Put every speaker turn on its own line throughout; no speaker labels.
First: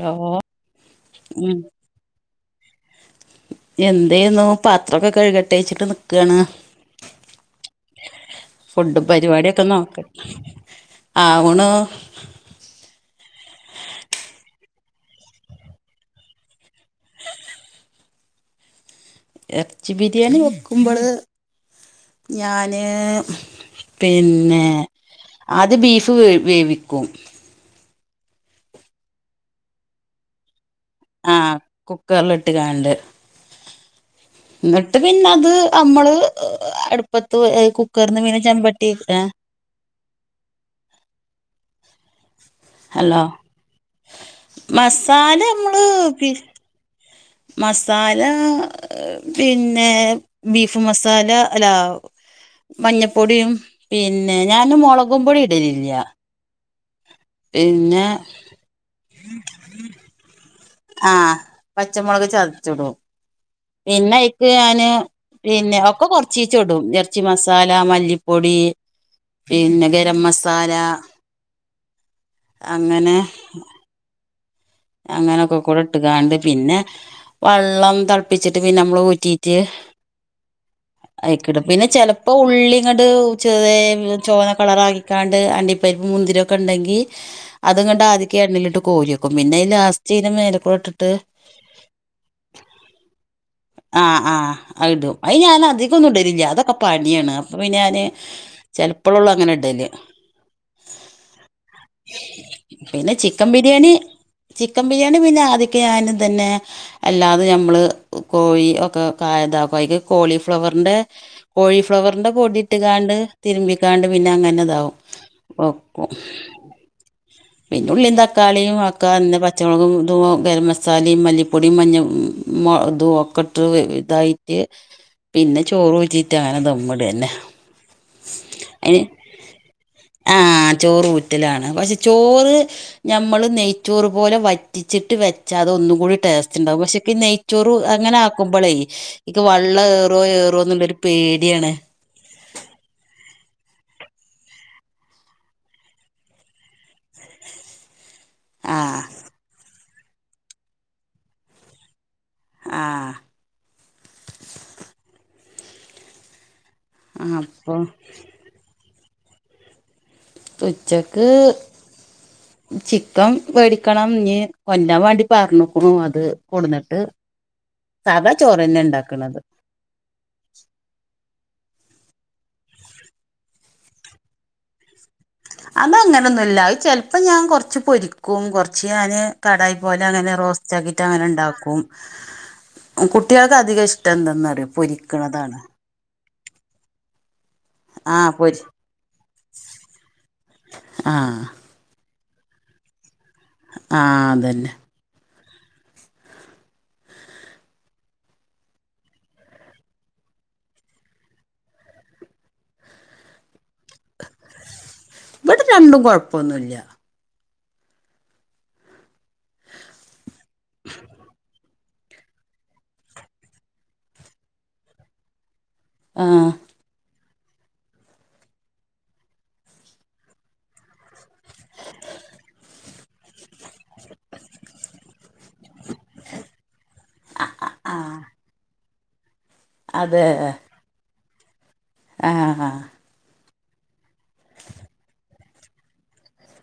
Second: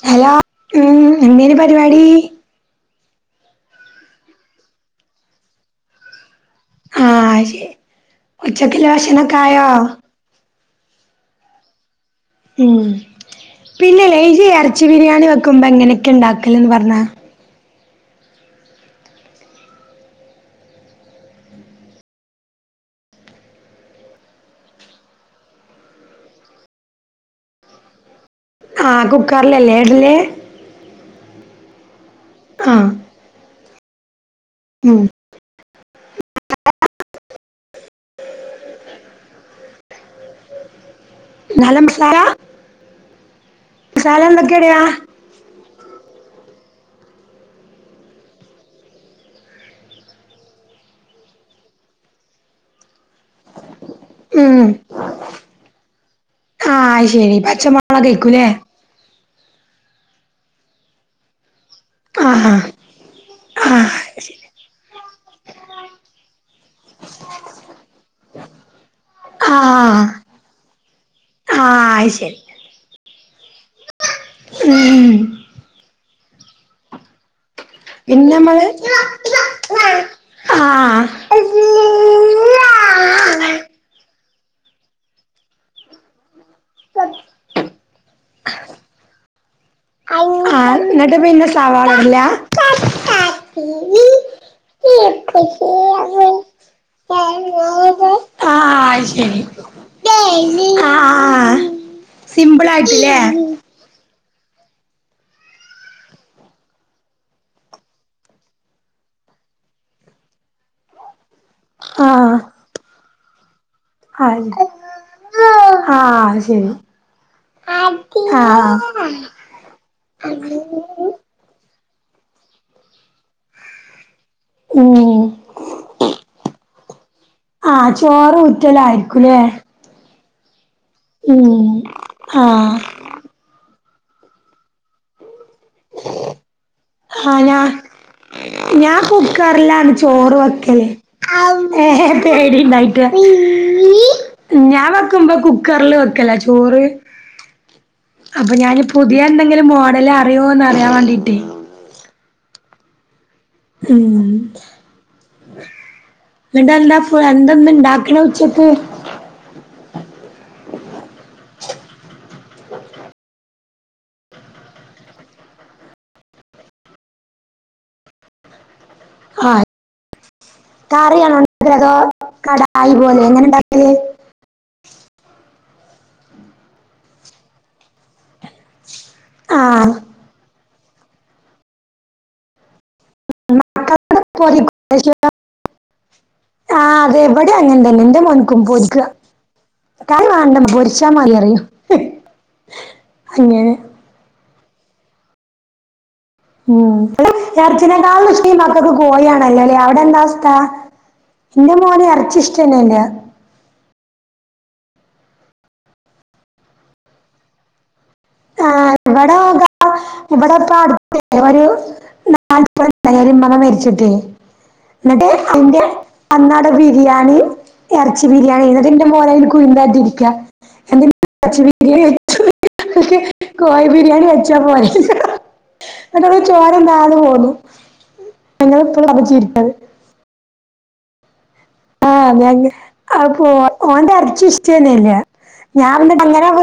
Lao
hello ഉം
ഉം
എന്തേനി പരിപാടി
എന്തേന്നൊ പാത്രൊക്കെ കഴുകട്ടെച്ച്ട്ട് നിക്വാണ്
ആഹ് ശരി ഉച്ചക്കുള്ള
ഫുഡ്
ഭക്ഷണൊക്കെ
പരിപാട്യക്കെ
ആയോ
നോക്ക്ണ് ആവ്ണ്
ഉം പിന്നെല്ലെ ഇജ്ജ് എറച്ചി ബിരിയാണി വെക്കുമ്പോ എങ്ങനെക്കെണ്ടാക്കലെന്ന് പറഞ്ഞാ
എറച്ചി ബിരിയാണി വെക്കുമ്പള് ഞാന് പിന്നെ ആദ്യം ബീഫ് വേ വേവിക്കും
ആഹ് കുക്കറിലല്ലേ എടല്
ആഹ്
ആഹ്
കുക്കറില്ട്ട്ക്വാണ്ട് എന്നിട്ട്
ഉം
പിന്നെ അത് അമ്മള് ഹ്ഹ് അടുപ്പത്ത് എഹ് കുക്കറ്ന്ന് പിന്നെ ചെമ്പട്ടിട്ട്
നാടൻമസാല
ഹലോ
എന്തൊക്കെ ഇടാ
മസാലമ്മ്ള് പിൻ മസാല ആഹ് പിന്നെ ബീഫ് മസാല അല്ലാ മഞ്ഞപ്പൊടിയും പിന്നെ
ഉം
ഞാന് മൊളകും പൊടി ഇടലില്ല്യാ
ഹായ്
പിന്നെ ആഹ് പച്ചമൊളക്
ആഹ്
ചതച്ച്ടും
ആഹ്
പിന്നെ
ശരി
എക്ക് ഞാന് പിന്നെ ഒക്കെ കൊറച്ചീച്ച്ടും എറച്ചി മസാല മല്ലിപ്പൊടി പിന്നെ
ആഹ്
ഗരംമസാല
ആഹ് അത് ശരി
അങ്ങനെ
ഉം
അങ്ങനൊക്കകൂടെ ഇട്ട്കാണ്ട് പിന്നെ വള്ളം
പിന്നെ
തെളപ്പിച്ച്ട്ട്
നമ്മള്
പിന്നെമ്മള് ഊറ്റീട്ട്
ആഹ്
അയ്ക്കിടും പിന്നെ ചെലപ്പോ ഉള്ളിങ്ങട് ചെറിയങ്ങ് ചൊവന്ന കളറായിക്ക്വാണ്ട് അണ്ടിപരിപ്പും മുന്തിരിയൊക്കെണ്ടെങ്കി അത്ങ്ങട്ട് ആദി ക്കെ എണ്ണെലിട്ട് കോരിവെക്കും പിന്നെയ് ലാസ്സ്
ആഹ് എന്നിട്ട് പിന്നെ സവാളയ്ല്ല
ആഹ് ആഹ് അതിടും അത് ഞാൻ അധികൊന്നും ഇടലില്ല അതൊക്കെ പണിയാണ് അപ്പൊ പിന്നെ ഞാന് ചെലപ്പളൊള്ളൂ
ആഹ്
അങ്ങനെ ഇടല്
അയ്ശെരി ആഹ് സിമ്പിളായിട്ട്ല്ലേ
ദ്യെണി ചിക്കൻ ബിരിയാണി പിന്നെ ആദ്യോക്കെ ഞാനിതന്നെ അല്ലാതെ ഞമ്മള് ക് കോഴി ഒക്കെ ക താക്കും അയില് കോളിഫ്ലവറിന്റെ
ആ
കോഴിഫ്ലവറിന്റെ പൊടി ഇട്ട്ക്വാണ്ട് തിരുമ്പിക്കാണ്ട്
ആ
പിന്നെ അങ്ങനെതാവും ഓഹ്
ആ
ക്കും
അത് ശരി ആ
പിന്നെ ഉള്ളീം തക്കാളിയും വാ ക്കാന്ന് പച്ചമൊളകും ഇതുവോ ഗരം മസാലേം മല്ലിപ്പൊടീം മഞ്ഞ മൊ ദുവൊ ക്കൊട്ട്റുവെ ഇതായിട്ട്
ഉം
പിന്നെ ചോറ് ഊറ്റിട്ടാണ് ദമ്മ്ടാ
ആഹ് ചോ റ് ഊറ്റലായിരിക്കൂലേ
ആഹ് ചോറ് ഊറ്റലാണ്
ഉം
പക്ഷെ
ആ
ചോറ് ഞമ്മള് നെയ് ചോറ് പോലെ വറ്റിച്ചിട്ട് വെച്ചാ അത് ഒന്നും കൂടി ടേസ്റ്റ്ണ്ടാവും പക്ഷെ ഈ
ആ ഞാ
നെയ്ച്ചോറ് അങ്ങനെ
ഞാൻ
ആക്കുമ്പളേക്ക് വെള്ളം
കുക്കറിലാണ്
ഏറോ
ചോറ്
ഏറോന്നുള്ളോരു പേടിയാണ്
പേടിയിണ്ടായിട്ട് ഞാ വെക്കുമ്പോ കുക്കറില് വെക്കല ചോറ് അപ്പൊ
ആ
ഞാന് പുതിയ എന്തെങ്കിലും മോഡലറിയോന്ന് അറിയാൻ വേണ്ടീട്ടേ
ആഹ്
ഉം എന്നിട്ടെന്താ പ്പ
ആ
എന്ത്ന്ന്
അപ്പൊ
ഇണ്ടാക്കണ് ഉച്ചക്ക്
ഉച്ചക്ക്
[inaudible]
ചിക്കൻ വേടിക്കണം ഞ് കൊല്ലാൻ വേണ്ടി പറഞ്ഞക്കുണു അത് കൊടന്നിട്ട് സാദാ ചോറ്ന്നെ ഇണ്ടാക്കണ്
ആഹ് കറിയണോ [unintelligible] കടായി പോലെ എങ്ങനെണ്ടാക്കല്
അതങ്ങനൊന്നുല്ല അത് ചെലപ്പോ ഞാൻ കൊറച്ച് പോരി ക്കും കൊറച്ച് ഞാന്
ആ
കടായി പോലെ അങ്ങനെ റോസ് റ്റാക്കിട്ടങ്ങനെണ്ടാക്കും കു ട്ടികൾക്ക് അധികം ഇഷ്ടം എന്താന്നറിയോ പൊരിക്കണതാണ്
ആഹ് അതെ ഇവിടെ അങ്ങനെ തന്നെയാ
ആ
എന്റെ
പൊരി
മോന്ക്കും പൊരിക്ക കറി വേണ്ട മ്മ പൊരിച്ചാ
ആ
മതിറയൂ അങ്ങിനെ
ആഹ് അതന്നെ
ഉം ഇവിടെ എറച്ചിനേക്കാളും ഇഷ്ട്ടെ മക്കക്ക് കോഴിയാണല്ലല്ലേ അവിടെ എന്താവസ്ഥ എന്റെ മോന് എറച്ചി ഇഷ്ടന്നെല്ല
ഇവിടെ രണ്ടും കൊഴപ്പോന്നുല്ല്യ
ആഹ് ഇവിടെ ഗാ ഇവിടെപ്പ അടുത്തല്ലെ വരൂ [unintelligible] മകൻ മരിച്ചിട്ട് എന്നിട്ട് അതിന്റെ
ആ
അന്നാടെ ബിരിയാണീം എറച്ചി ബിരിയാണി എന്നിട്ടന്റെ മോളയില് കുഴിന്താട്ടി ഇരിക്ക [unintelligible] എറച്ചി ബിരിയാണി വെ
[inaudible]
[unintelligible] കോഴി ബിരിയാണി വെച്ചാ പോരെ അതവളു ചോറുണാണ്ടു പോന്നു ഞങ്ങളപ്പളും പറഞ്ഞ് ചിരിക്കത്
അതെ ഏഹ്
അതെങ്കി അപ്പൊ ഓൽ ഓന്റെ എറച്ചി ഇഷ്ടന്നെല്ല ഞാൻ നിട്ടങ്ങനാങ്ങു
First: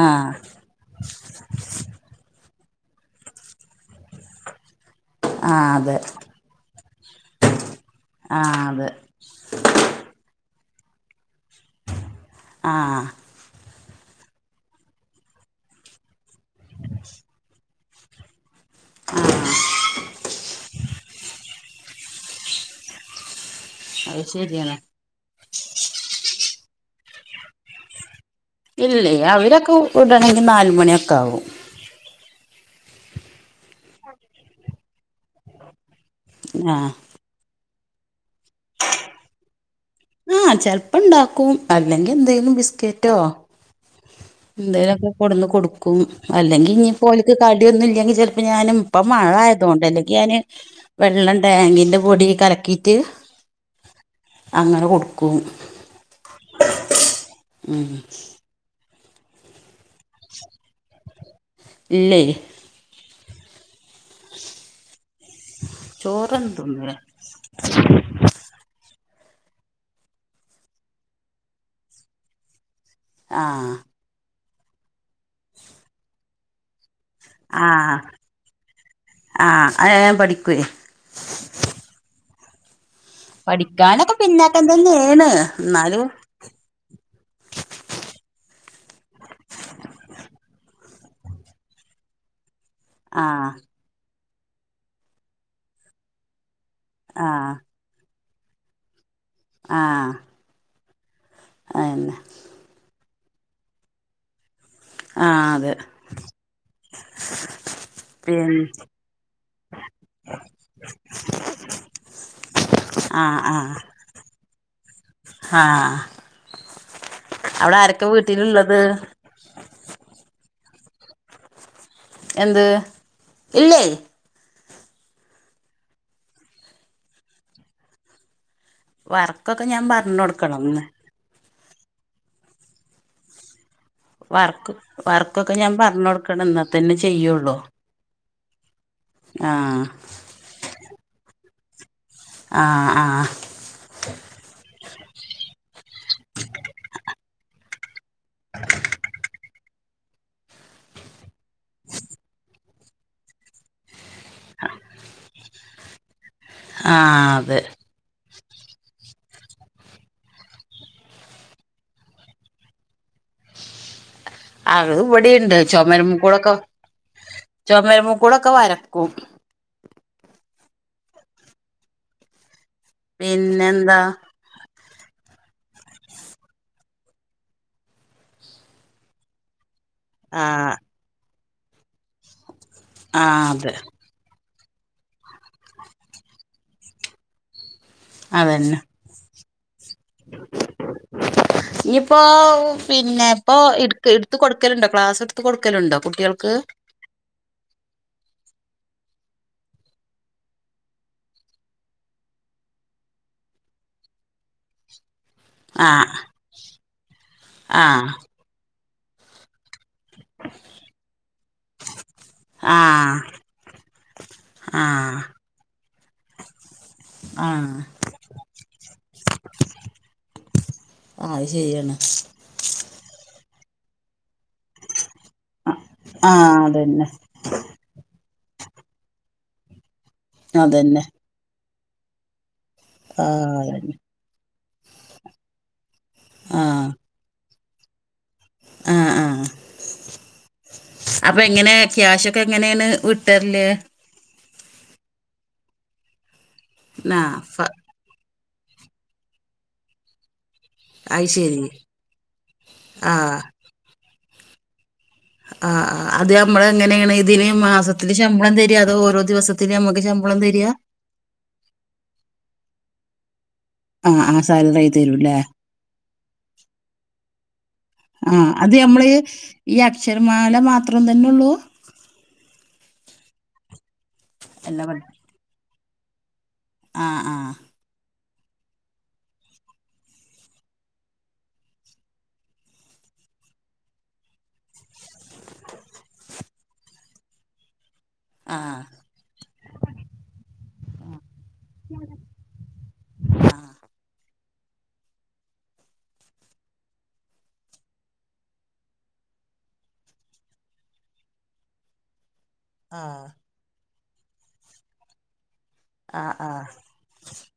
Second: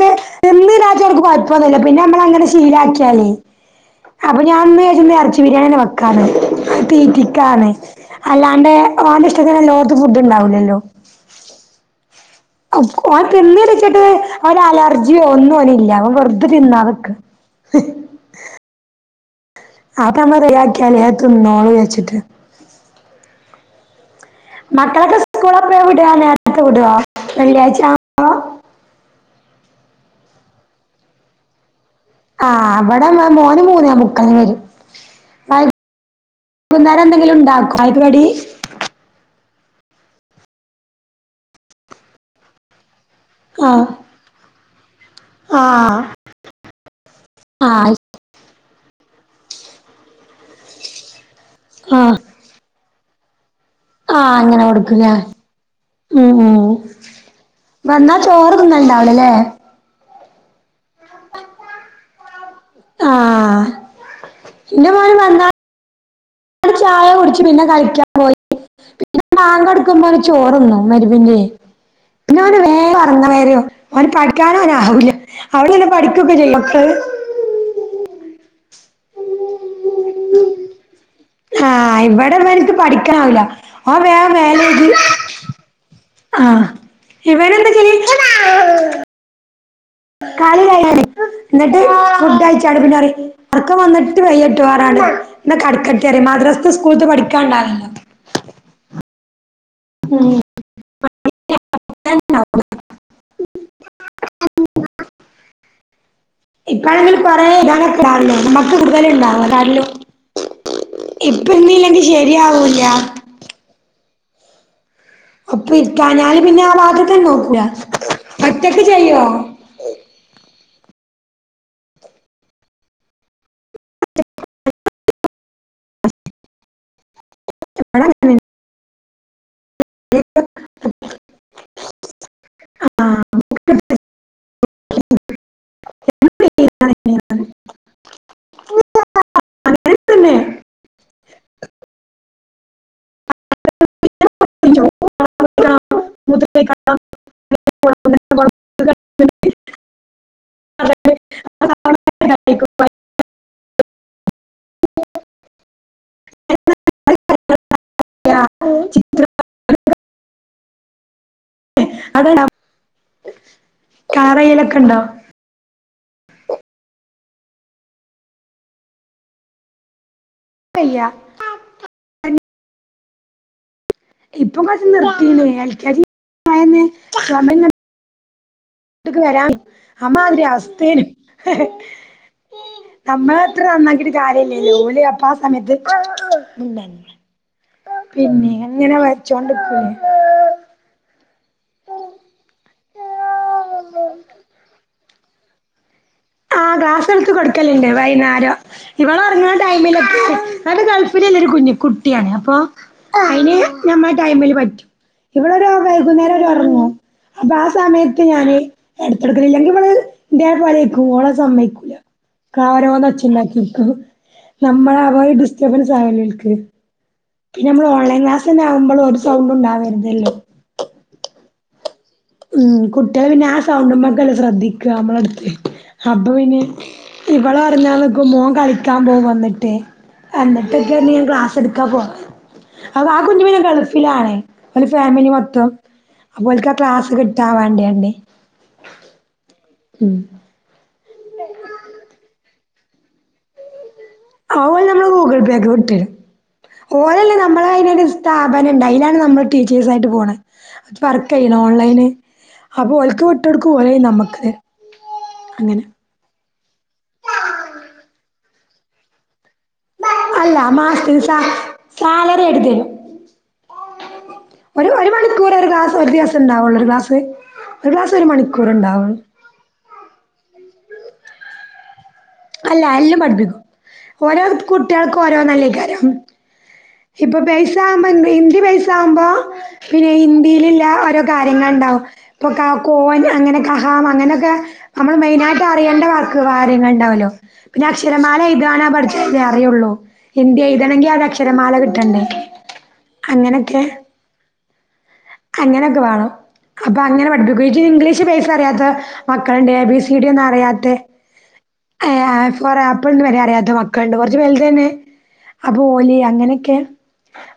ആ ആ
കൊഴപൊന്നുല പിന്നെ നമ്മളങ്ങെ ശീലക്കിയാലേ അപ്പൊ ഞാ
അതെ ആ അതെ
ഒ [unintelligible] [unintelligible] ഫുഡ്ണ്ടാവുല്ലല്ലോ
ആ
അവൻ തിന്ന് വച്ചിട്ട് അവന് അലർജിയോ ഒന്നും അവന് ഇല്ല അവൻ വെറുതെ തിന്നാ നിക്ക. [unintelligible]
ആഹ്
[unintelligible] തിന്നോളും വെച്ചിട്ട്.
അത് ശരി.
മക്കളൊക്കെ സ്കൂളെ പയ വിടുക നേരത്തെ വിടുവാ വെള്ളിയാഴ്ച? ആവുമ്പോ
ഇലെയ് അവരൊക്കെ വിടണെങ്കിൽ നാല്മണിയൊക്കെ ആകും.
ആഹ് ഇവിടെ മോന് മൂന്നെ മുക്കാൽ വരെ
ആ
ങ്കിലുംണ്ടാ കോ ചായക്ക് കടി?
ആഹ് ചെലപ്പം ഇണ്ടാക്കും അല്ലെങ്കിൽ എന്തെങ്കിലും ബിസ്ക്കറ്റോ?
ആ
എന്തേലൊക്കെ കൊടുന്ന്
ആ
കൊടുക്കും അല്ലെങ്കിൽ ഇനി. കോല്ക്ക്
ആ
കടിയൊന്നും ഇല്ലെങ്കിൽ ചെലപ്പ ഞാനും. ഇപ്പൊ മഴ ആയത് കൊണ്ട അല്ലെങ്കി ഞാന് വെള്ളം ഡാങ്കിന്റെ
ആ
പൊടി കലക്കിയിട്ട്.
ആഹ അങ്ങനെ കൊടുക്കുലേ ഉ ഉ
ഉം
വന്നാ. ചോറ് തിന്നല്ണ്ടാവു ലെ ല്ലേ?
ഇല്ലെയ്.
ആഹ ഇന്റെ മോനും വന്ന
ചോറ് ഒന്നും തിന്നു ല
[unintelligible] പിന്നെ ബാങ്കൊടുക്കുമ്പോ ഓന് ചോറിന്നു മ ഗ്രിബിന്റെ യ് പിന്നെ ഓന് വേ അങ്ങനെ വെരും
ആഹ്
ഓൻ പഠിക്കാനോന് അവൂല്ല അവിടെ പഠിക്കഒക്കെ ചെയ്യോ മക്കൾ.
ആഹ ആഹ ഏൻ പഠിക്കുവെയ്
ആഹ ഇവിടെ ഇവനിക്ക് പഠിക്കാനാവുല്ല ഓൻ
പഠിക്കാനൊക്കെ
വേഗം
പിന്നാക്കം
മേലെയ്കി
തന്നെയാണ് എന്നാലും
ആഹ ഇവന് എന്താ ചെയ? കളി കഴിഞാണേ ഫുഡ്‌ കഴിച്ചആൻഡ്
ആഹ്
ഉറകം വന്നിട്ട് വയട്ടോ പറഞ്ഞാണ്ട് പിന്നെ കടക്കട്ടെ പറയും മദ്ര സ്തെ സ്കൂൾതെ
ആഹ്
പഠിക്കാൻണ്ടാവില്ലോ.
ആഹ [inaudible] ആഹ് അതെ.
ഇപ്പൊ ആണങ്കിൽ
പിന്നെ
കൂടുതലും [unintelligible] ഇപ്പര്ന്നീല്ലെങ്കിൽ ശരിയാവൂല്ല.
ആഹ് ആഹ്
ഒപ്പ
ആഹ്
ഇരിക്കാഞ്ഞാല് പിന്നെ ആ വാത്തക്കെന്നെ നോക്കല
അവിടെ ആരൊക്കെ
ഒറ്റക്
വീട്ടിലുള്ളത്
ചെയ്യോ?
എന്ത് ഇലെയ്?
എപ്പളാ നിങ്ങൾ
വർക്കൊക്കെ ഞാൻ പറഞ് കൊടുക്കണം
[unintelligible] [inaudible]
വർക്ക് വർക്കൊക്കെ ഞാൻ പറഞ് കൊടുക്കണം എന്നാൽ തന്നെ ചെയ്യുള്ളൂ. ആഹ
അങ്ങനെ തന്നെ.
ആ ആ
ചോറ് [unintelligible] [inaudible]
[unintelligible] [inaudible]
[unintelligible] [inaudible]
[inaudible] ആഹ് അതെ
ചിത്രം [unintelligible] [inaudible] കാറയിലൊക്കെ
അഹ്
ഉണ്ടോ
ഇവിടിണ്ട് ചൊമര്മ്മ ക്കൂടൊക്കെ ചുമര്മ്മക്കൂടൊക്കെ വരക്കും.
പെയ്യ.
പിന്നെന്താ
ഇപ്പൊ കൊറച്ച് നിർത്തിന് എ കെ ജി അയന്ന് ചൊമര് ട്ട്ക്ക് വരാം അമ്മ അതിരീ
ആഹ്
അവസ്ഥേന് ഹ്ഹ് നമ്മള
ആഹ്
എത്ര
അതെ
നന്നാക്കിട്ട് കാര്യല്ലല്ലോ ഓല് അപ്പ ആ സമയത്ത്. പിന്നെ
അതന്നെ
എങ്ങനെ വരച്ചോണ്ട്ക്ണ്
ഞ്ഞിയിപ്പോ പിന്നെ. പ്പൊ ഇ ഇട്ത്ത്. കൊടുക്കലുണ്ടോ ക്ലാസ്ടുത്ത് കൊടുക്കലുണ്ടോ കുട്ടിട്ട്യോൾക്ക്
ആ. ക്‌ളാസ്ടുത്ത് കൊടുക്കല്ണ്ട്. വൈന്നരം ഇവൾ ഇറങ്‌ണ ടൈമിലൊക്കെ അത് ഗൾഫിലില്ലരു കുഞ് കുട്ടിയാണ് അപ്പൊ അയിന് നമ്മളെ ടൈമില് പറ്റും ഇവിളൊരു
ആഹ്
വൈകുന്നേരം ഒറങ്ങു അപ്പൊ ആ
ആഹ്
സമയത്ത് ഞാന് എടുത്ത്ടുക്കല്ല്ല്യങ്കി ഇവള് ന്റെപൊലെയ്ക്കും ഓളെ സമ്മയ്ക്കൂല
ആഹ്
കരൊന്നോച്ഛണ്ടാക്കിരിക്കും നമ്മള
ആഹ്
അവയ്ഡിസ്റ്റർബൻസ് ആവില്ലേഓൽക് പിന്നെ
ആഹ്
നമ്മൾ ഓൺലൈ ക്ലാസ്ന്നെ ആവുമ്പോൾ ഒരു സൗണ്ട്ണ്ടാവര്തല്ലോ.
അഹ് അത് ശരിയാണ്
ഉം കുട്ട്യോൾ പിന്നെ ആഹ് സൗണ്ട്മ്മക്കല്ലേ ശ്രദ്ധിക്ക നമ്മളട്ത്ത് അപ്പൊ
ആഹ്
പിന്നെ
അതന്നെ
ഇവളോറങ്ങാന്ക്കും മോൻ കളിക്കാൻ പോകും വന്നിട്ട് എന്നട്ടൊക്ക
അതന്നെ
ഞാൻ ക്ലാസ് എടുത്ത്. കാപോണ് അവ ആഹ് കുഞ്ഞു പിന്നെ ഗൾഫിലാണ് ഒരു ഫാമിലി മൊത്തം. അപ്പോ ഓൽക്ക്
ആഹ്
ക്ലാസ് കിട്ടാ വേണ്ടിയണ്ടി
ആഹ് ആഹ് അപ്പൊ എങ്ങനെയ ക്യാഷ ഒക്കെ എങ്ങനെണ്ട വിട്ടര്ല്
ആഹ് ഓല് നമ്മള് ഗൂഗുൾ പേക് വിട്ടരും
ആ
ഓലല്ലേ
ഫ
നമ്മളെ അയിന് ഡിസ് സ്ഥാപനണ്ട് അയിലാണ് നമ്മള് ടീച്ചേഴ്സായിട്ട്പോണ്
അത്
വർക്ക് ചെയ്യണ്
ശരി
ഓൺലൈന് അപ്പൊ ഓൽക്
ആഹ്
വിട്ടോട്ക്കു ഓലയ്ന് നമ്മക്.
ആഹ് ആഹ് അത് നമ്മള് എങ്ങനെണ് ഇതിന് മാസത്തില്ൽ ശമ്പളം തര് അതോ ഓരോ ദിവസത്തിന് നമ്മുക്ക് ഷ
അല്ല മാസത്തിൽ സ സാലറി എടുതെരു
ആഹ് ആഹ് സാലറി
ഒരു ഒരു
തരൂല്ലേ
മണിക്കൂർ ഒരു ക്ലാസ് ഒരു ദിവസണ്ടാവുള്ളൂ ഒരു ഗ്ലാസ് ഒരു ക്ലാസ് ഒരു
ആഹ്
മണിക്കൂർ
അത് നമ്മള്
ഉണ്ടാവും
ഈ അക്ഷരമാല മാത്രം തന്നെള്ളൂ..
അല്ല എല്ലം പഠിപ്പിക്കും ഓരോ
എല്ലാ പഠി
കുട്ടിയൾക് ഓരോനെല്ലക്കാരം
ആഹ്
ഇപ്പൊ ബൈസാവ്ബോ ഇന്തി ബൈസാവുമ്പോ പിന്നെ ഹിന്ദില്ല്ല ഓരോ കാര്യങ്ങള് ണ്ടാവും ഇപ്പ ക കോൻ അങ്ങനെ കഹാം അങ്ങനെക്കെ.. നമ്മള് മെയിനായിട്ട് അറിയണ് വാക്ക് കാര്യങ്ങൾണ്ടാവല്ലോ പിന്നെ അക്ഷരമാല
ആഹ്
എയിതാനോ പട്. അറിയൊള്ളൂ ഹിന്തി യെഴുതണങ്കി ആദ്യ അക്ഷരമാല കിട്ടണ്ടേ അങ്ങനൊക്കെ.. അങ്ങനൊക്കെ വാണം അപ്പൊ അങ്ങനെ പഠിപ്പിക്കു ജി ഇംഗ്ലീഷ് ബൈസ അറിയത്ത മക്കൾണ്ട് എ ബി സി ഡി ഒന്നുറിയാത്തെ ഹെ എ ഫോർ
ആഹ് ആഹ്
ആപ്പിൾന്ന് അറിയാത്ത മക്കൾണ്ട് കൊറച് വെൽത് തന്നെ അപ്പോ ഓലി
ആഹ്
അങ്ങനെക്കെ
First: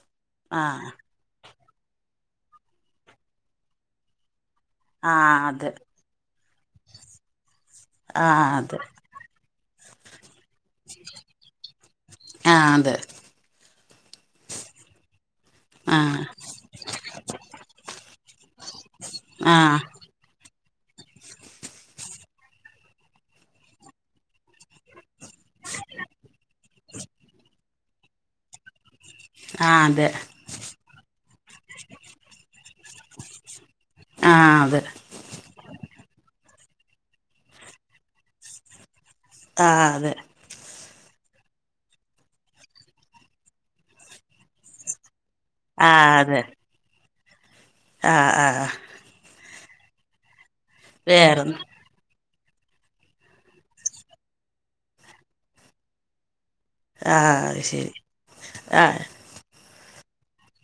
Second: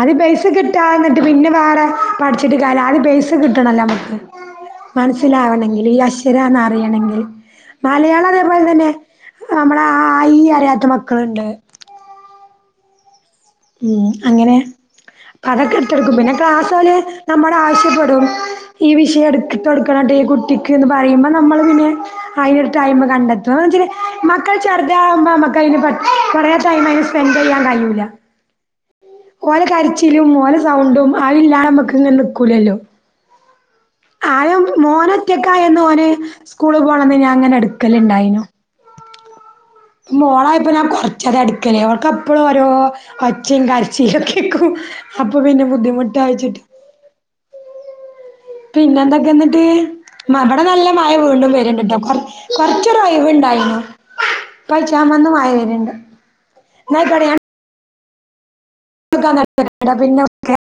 അത് ബൈസ് കിട്ടാ എന്നിട്ട് പിന്നെ വാറെ പഠിച്ചിട്ട്ലാല്ല ആദ്യ ബേസ്കിട്ടണല്ലോ നമക്ക്.
ആഹ് ആഹ് ആഹ് ആഹ് അത്
മനസ്സിലാവണങ്കിൽ ഈഅശ്ശരാന്ന് അറിയണെങ്കിൽ മലയാളം
ആഹ്
അതേപോലെ
അത്
തന്നെ അ ആ ഇ അറിയാത്ത മക്കൾണ്ട്.
ആത്
ഉം അങ്ങനെ അപ്പ അതൊക്കെ ഇട്തൊട്ക്കും
ആഹ്
പിന്നെ ക്ലാസ്സൊ ഓല് നമ്മടെ ആവശ്യപ്പെടും. ഈ വിഷയം
ആഹ് ആഹ്
ഇട്ടുതൊക്കണട്ടൊ ഈ കുട്ടിക്ക് ക്കെന്ന് പറയുമ്പോ നമ്മള് പിന്നെ അയിനൊരു ടൈം കണ്ടെത്തു അയ്ച്ചിനി മക്കൾ ചെറുതാവുമ്പോ അമ്മക്കയ്ന്. പ കൊറെ ടൈംയിന് സ്പെൻഡ്യ്യാൻ കയ്യൂല. ഓല
അതെ
കരച്ചിലും ഓലെ സൗണ്ടും അയില്ലാതെ നമ്മുക്ക്ങ്ങനെ നിക്കൂലല്ലോ.
ആഹ്
ആയം
അതെ
മോനൊറ്റക്കായന്ന് ഓന് സ്കൂൾ പോണന്ന് ഞൻ അങ്ങനെ എടുക്കല് ഉണ്ടായിനു.
ആഹ് അതെ
മോളായിപ്പൊ ഞാൻ കൊറച്ചത് എടുക്കലേ അവർക്ക്പ്പഴും ഓരോ ഒച്ചയും ക ചീ കേക്കും അപ്പൾ പിന്നെ
ആ
ബുദ്ധിമുട്ട്യച്ചിട്ട്
ആഹ് ആഹ്
പിന്നെ എന്തൊക്കെ എന്നിട്ട് മാ ബടെ നല്ല മഴ വീണ്ടും
വേറെന്താ
വരണ്ട്ട്ടോ കൊ കൊറച്ചരു ഒഴിവുണ്ടായിനു പ്പ ആയിച്ചമെന്ന് മഴ വരുണ്ട്
ആഹ് ശരി ആഹ്
ക്കെ [unintelligible] പിന്നെ വിളിക്കേ